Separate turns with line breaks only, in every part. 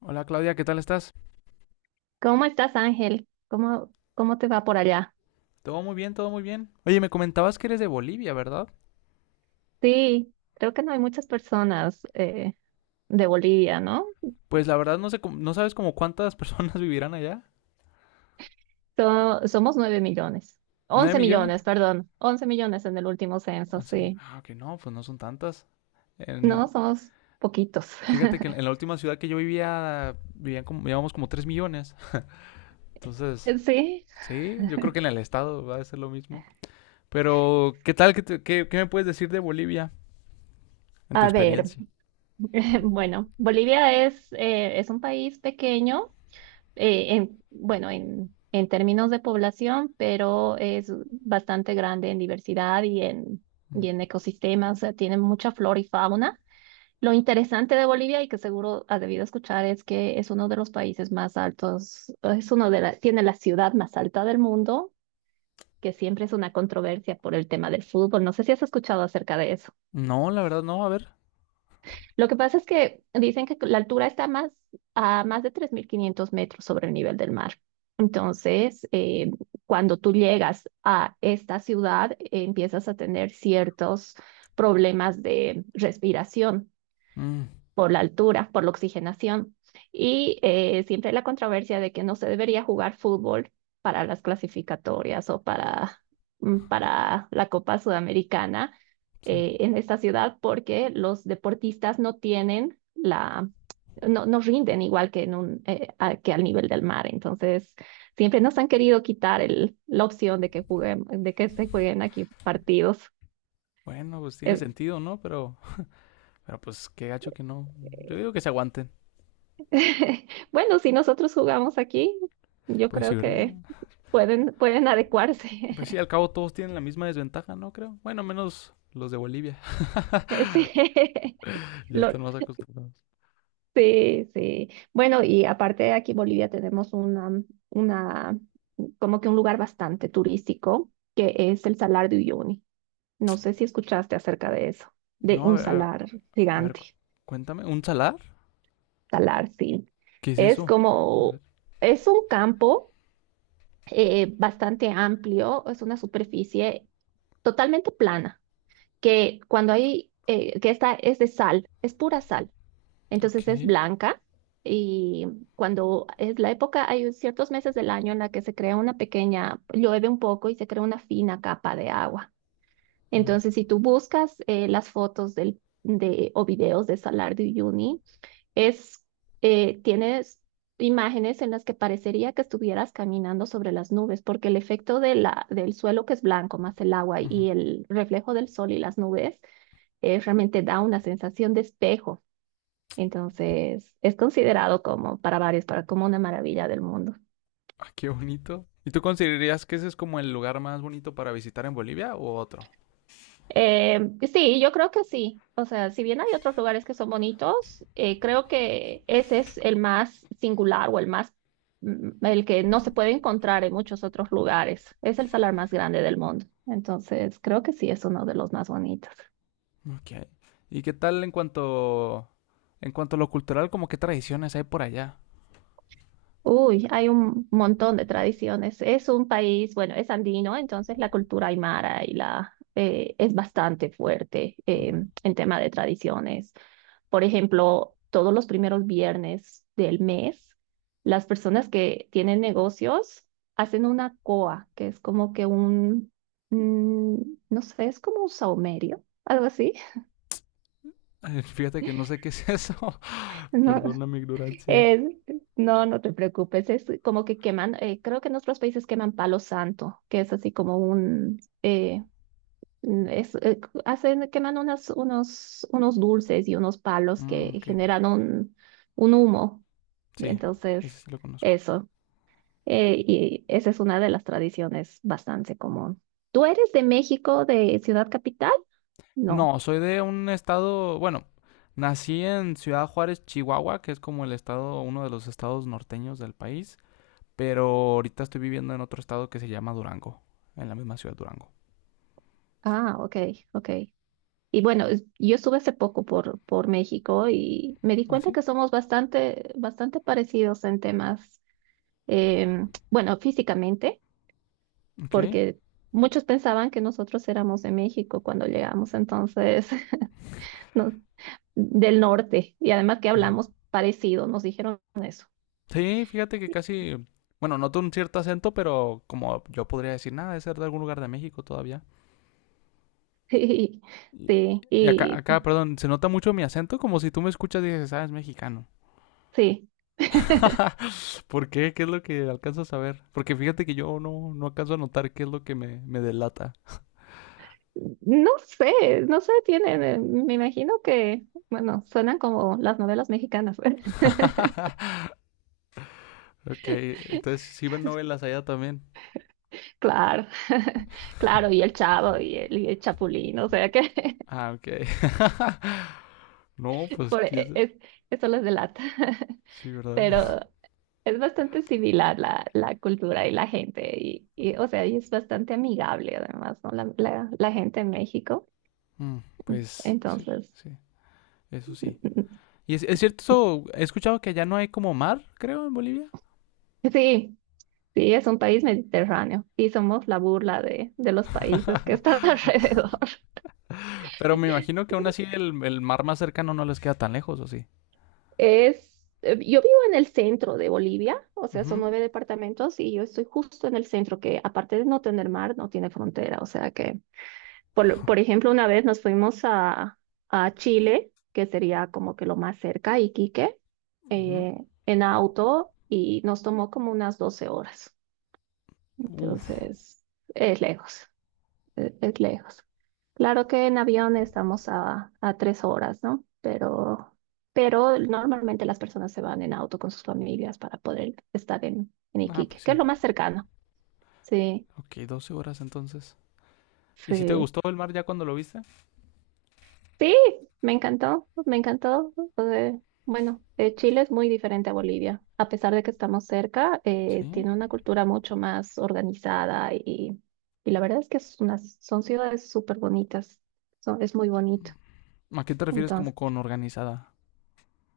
Hola Claudia, ¿qué tal estás?
¿Cómo estás, Ángel? ¿Cómo te va por allá?
Todo muy bien, todo muy bien. Oye, me comentabas que eres de Bolivia, ¿verdad?
Sí, creo que no hay muchas personas de Bolivia, ¿no?
Pues la verdad no sé, no sabes como cuántas personas vivirán allá.
Somos 9 millones,
Nueve
once
millones?
millones, perdón, 11 millones en el último censo,
11 millones.
sí.
Ah, que no, pues no son tantas. En-
No, somos poquitos.
Fíjate que en la última ciudad que yo vivía, vivíamos como 3 millones. Entonces,
Sí,
sí, yo creo que en el estado va a ser lo mismo. Pero, ¿qué tal? ¿Qué me puedes decir de Bolivia en tu
a ver,
experiencia?
bueno, Bolivia es un país pequeño en, bueno, en términos de población, pero es bastante grande en diversidad y en,
Mm.
y en ecosistemas, o sea, tiene mucha flora y fauna. Lo interesante de Bolivia y que seguro has debido escuchar es que es uno de los países más altos, es uno de la, tiene la ciudad más alta del mundo, que siempre es una controversia por el tema del fútbol. No sé si has escuchado acerca de eso.
No, la verdad no, a ver.
Lo que pasa es que dicen que la altura está a más de 3.500 metros sobre el nivel del mar. Entonces, cuando tú llegas a esta ciudad, empiezas a tener ciertos problemas de respiración
Mm,
por la altura, por la oxigenación. Y siempre la controversia de que no se debería jugar fútbol para las clasificatorias o para la Copa Sudamericana
sí.
en esta ciudad porque los deportistas no tienen la, no rinden igual que, que al nivel del mar. Entonces, siempre nos han querido quitar el, la opción de que se jueguen aquí partidos.
Bueno, pues tiene sentido, ¿no? Pero... pero pues qué gacho que no.
Eh,
Yo digo que se aguanten.
Bueno, si nosotros jugamos aquí, yo
Pues sí,
creo
¿verdad?
que pueden adecuarse.
Pues sí, al cabo todos tienen la misma desventaja, ¿no? Creo. Bueno, menos los de Bolivia.
Sí.
Ya
Lo-
están más acostumbrados.
sí, sí. Bueno, y aparte aquí en Bolivia tenemos una, como que un lugar bastante turístico, que es el Salar de Uyuni. No sé si escuchaste acerca de eso, de
No,
un salar
a ver,
gigante.
cuéntame. ¿Un salar?
Salar, sí.
¿Qué es
Es
eso? A
como,
ver,
es un campo bastante amplio, es una superficie totalmente plana que cuando hay, que esta es de sal, es pura sal, entonces es
ok.
blanca y cuando es la época, hay ciertos meses del año en la que se crea una pequeña, llueve un poco y se crea una fina capa de agua.
Mm,
Entonces, si tú buscas las fotos del, de, o videos de Salar de Uyuni, es, tienes imágenes en las que parecería que estuvieras caminando sobre las nubes, porque el efecto de la, del suelo que es blanco más el agua
ujú.
y el reflejo del sol y las nubes realmente da una sensación de espejo. Entonces, es considerado como para varios, para como una maravilla del mundo.
Ah, qué bonito. ¿Y tú considerarías que ese es como el lugar más bonito para visitar en Bolivia o otro?
Eh, sí, yo creo que sí. O sea, si bien hay otros lugares que son bonitos, creo que ese es el más singular o el más, el que no se puede encontrar en muchos otros lugares. Es el salar más grande del mundo. Entonces, creo que sí es uno de los más bonitos.
Ok. ¿Y qué tal en cuanto a lo cultural, como qué tradiciones hay por allá?
Uy, hay un montón de tradiciones. Es un país, bueno, es andino, entonces la cultura aymara y la es bastante fuerte
Mm.
en tema de tradiciones. Por ejemplo, todos los primeros viernes del mes, las personas que tienen negocios hacen una coa, que es como que un, mm, no sé, es como un saumerio, algo así.
Fíjate que no sé qué es eso.
No,
Perdona mi ignorancia.
es- no, no te preocupes, es como que queman, creo que en otros países queman palo santo, que es así como un. Hacen, queman unos dulces y unos palos
Mm,
que
ok.
generan un humo. Y
Sí,
entonces,
ese sí lo conozco.
eso. Y esa es una de las tradiciones bastante común. ¿Tú eres de México, de Ciudad Capital? No.
No, soy de un estado, bueno, nací en Ciudad Juárez, Chihuahua, que es como el estado, uno de los estados norteños del país, pero ahorita estoy viviendo en otro estado que se llama Durango, en la misma ciudad Durango.
Ah, ok, ok. Y bueno, yo estuve hace poco por México y me di
¿Ah,
cuenta
sí?
que somos bastante, bastante parecidos en temas, bueno, físicamente,
Ok.
porque muchos pensaban que nosotros éramos de México cuando llegamos, entonces, no, del norte, y además que
Ajá.
hablamos parecido, nos dijeron eso.
Sí, fíjate que casi, bueno, noto un cierto acento, pero como yo podría decir, nada, de ser de algún lugar de México todavía.
Sí,
Y
sí, y
perdón, se nota mucho mi acento, como si tú me escuchas y dices, ah, es mexicano.
sí.
¿Por qué? ¿Qué es lo que alcanzas a ver? Porque fíjate que yo no alcanzo a notar qué es lo que me delata.
No sé, no sé, me imagino que, bueno, suenan como las novelas mexicanas.
Ok, entonces sí ven novelas allá también.
Claro, claro, y el Chavo y y el Chapulín, o sea que
Ah, ok. No, pues
por, e- es, eso les delata.
sí, ¿verdad?
Pero es bastante similar la cultura y la gente, o sea, y es bastante amigable además, ¿no? La gente en México.
Mm, pues sí,
Entonces,
sí, eso sí. Y es cierto, eso, he escuchado que allá no hay como mar, creo, en Bolivia.
sí, sí, es un país mediterráneo y somos la burla de los países que están alrededor.
Pero me imagino que aún así el mar más cercano no les queda tan lejos, ¿o sí?
Yo vivo en el centro de Bolivia, o sea, son
Ujú,
nueve departamentos y yo estoy justo en el centro, que aparte de no tener mar, no tiene frontera. O sea que, por ejemplo, una vez nos fuimos a Chile, que sería como que lo más cerca, Iquique,
ujú.
eh, en auto y nos tomó como unas 12 horas.
Uf.
Entonces, es lejos, es lejos. Claro que en avión estamos a 3 horas, ¿no? Pero normalmente las personas se van en auto con sus familias para poder estar en
Ah,
Iquique,
pues
que es
sí.
lo más cercano. Sí,
Ok, 12 horas entonces. ¿Y si te
sí,
gustó el mar ya cuando lo viste?
sí, me encantó, me encantó. Bueno, Chile es muy diferente a Bolivia. A pesar de que estamos cerca,
Sí.
tiene una cultura mucho más organizada y la verdad es que es unas, son ciudades súper bonitas. Es muy bonito.
¿A qué te refieres
Entonces.
como con organizada?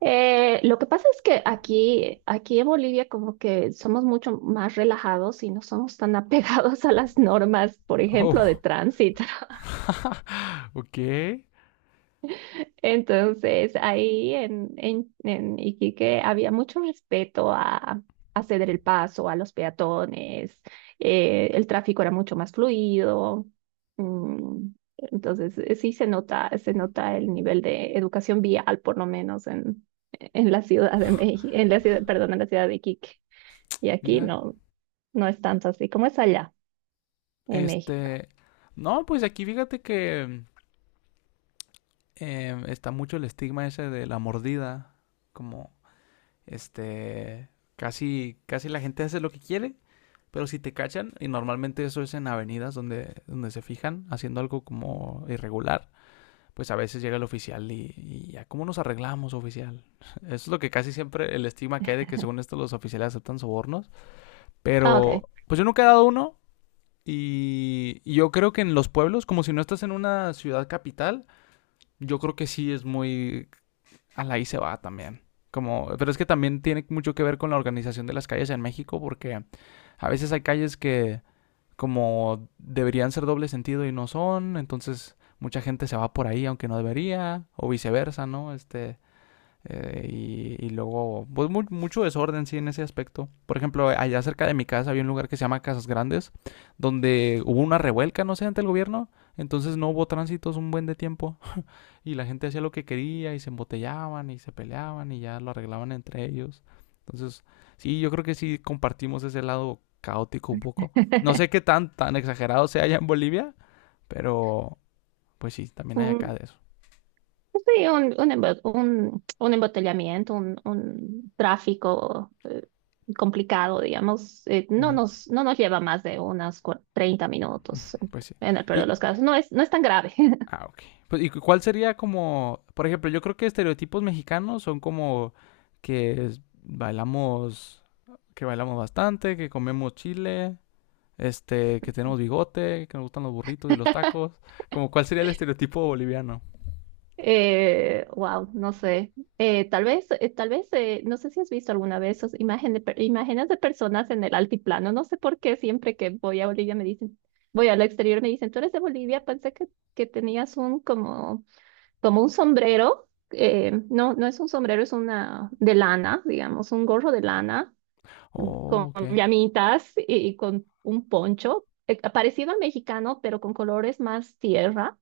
Lo que pasa es que aquí en Bolivia como que somos mucho más relajados y no somos tan apegados a las normas, por ejemplo, de
Oh,
tránsito.
ok.
Entonces, ahí en Iquique había mucho respeto a ceder el paso a los peatones, el tráfico era mucho más fluido. mm, entonces, sí se nota el nivel de educación vial, por lo menos en la Ciudad de México, en la ciudad, perdón, en la ciudad de Iquique. Y aquí
Mira,
no, no es tanto así como es allá en México.
este... No, pues aquí fíjate que está mucho el estigma ese de la mordida. Como, este... casi, casi la gente hace lo que quiere, pero si te cachan, y normalmente eso es en avenidas donde se fijan haciendo algo como irregular, pues a veces llega el oficial y ya, ¿cómo nos arreglamos, oficial? Eso es lo que casi siempre el estigma que hay de que según esto los oficiales aceptan sobornos.
Ah, ok.
Pero, pues yo nunca he dado uno. Y yo creo que en los pueblos, como si no estás en una ciudad capital, yo creo que sí es muy... A la ahí se va también. Como, pero es que también tiene mucho que ver con la organización de las calles en México, porque a veces hay calles que como deberían ser doble sentido y no son, entonces mucha gente se va por ahí aunque no debería, o viceversa, ¿no? Este, luego, pues mu mucho desorden, sí, en ese aspecto. Por ejemplo, allá cerca de mi casa había un lugar que se llama Casas Grandes, donde hubo una revuelca, no sé, ante el gobierno, entonces no hubo tránsitos un buen de tiempo. Y la gente hacía lo que quería y se embotellaban y se peleaban y ya lo arreglaban entre ellos. Entonces, sí, yo creo que sí compartimos ese lado caótico un poco. No sé qué tan, tan exagerado sea allá en Bolivia, pero pues sí, también hay acá
Un-
de eso.
sí, un embotellamiento, un tráfico complicado, digamos, eh, no
Ujú,
nos, no nos lleva más de unas 30 minutos
pues sí.
en el peor de
Y,
los casos. No es tan grave.
ah, ok. Pues, ¿cuál sería como, por ejemplo, yo creo que estereotipos mexicanos son como bailamos, que bailamos bastante, que comemos chile, este, que tenemos bigote, que nos gustan los burritos y los tacos. Como cuál sería el estereotipo boliviano.
Wow, no sé. Tal vez, tal vez, no sé si has visto alguna vez esas imágenes imágenes de personas en el altiplano. No sé por qué siempre que voy a Bolivia me dicen, voy al exterior me dicen, tú eres de Bolivia, pensé que tenías un como, como un sombrero. No, no es un sombrero, es una de lana, digamos, un gorro de lana
Oh,
con
ok.
llamitas y con un poncho, parecido al mexicano, pero con colores más tierra,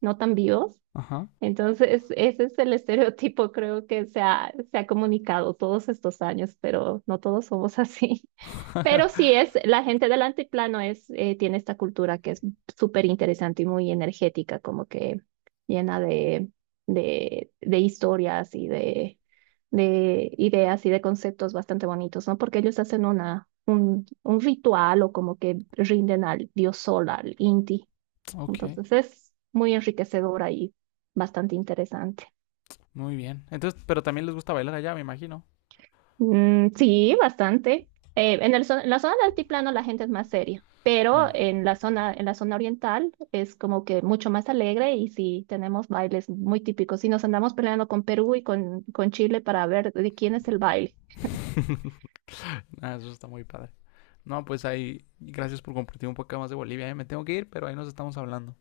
no tan vivos.
Ajá.
Entonces, ese es el estereotipo, creo que se ha comunicado todos estos años, pero no todos somos así. Pero sí es, la gente del antiplano tiene esta cultura que es súper interesante y muy energética, como que llena de historias y de ideas y de conceptos bastante bonitos, ¿no? Porque ellos hacen un ritual o como que rinden al dios Sol, al Inti.
ok.
Entonces es muy enriquecedora y bastante interesante.
Muy bien. Entonces, pero también les gusta bailar allá, me imagino.
Mm, sí, bastante. En la zona del altiplano la gente es más seria, pero
Mm.
en la zona oriental es como que mucho más alegre y sí tenemos bailes muy típicos. Y nos andamos peleando con Perú y con Chile para ver de quién es el baile.
Ah, eso está muy padre. No, pues ahí, gracias por compartir un poco más de Bolivia, ¿eh? Me tengo que ir, pero ahí nos estamos hablando.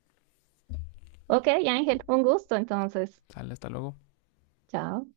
Ok, Ángel, un gusto entonces.
Sale, hasta luego.
Chao.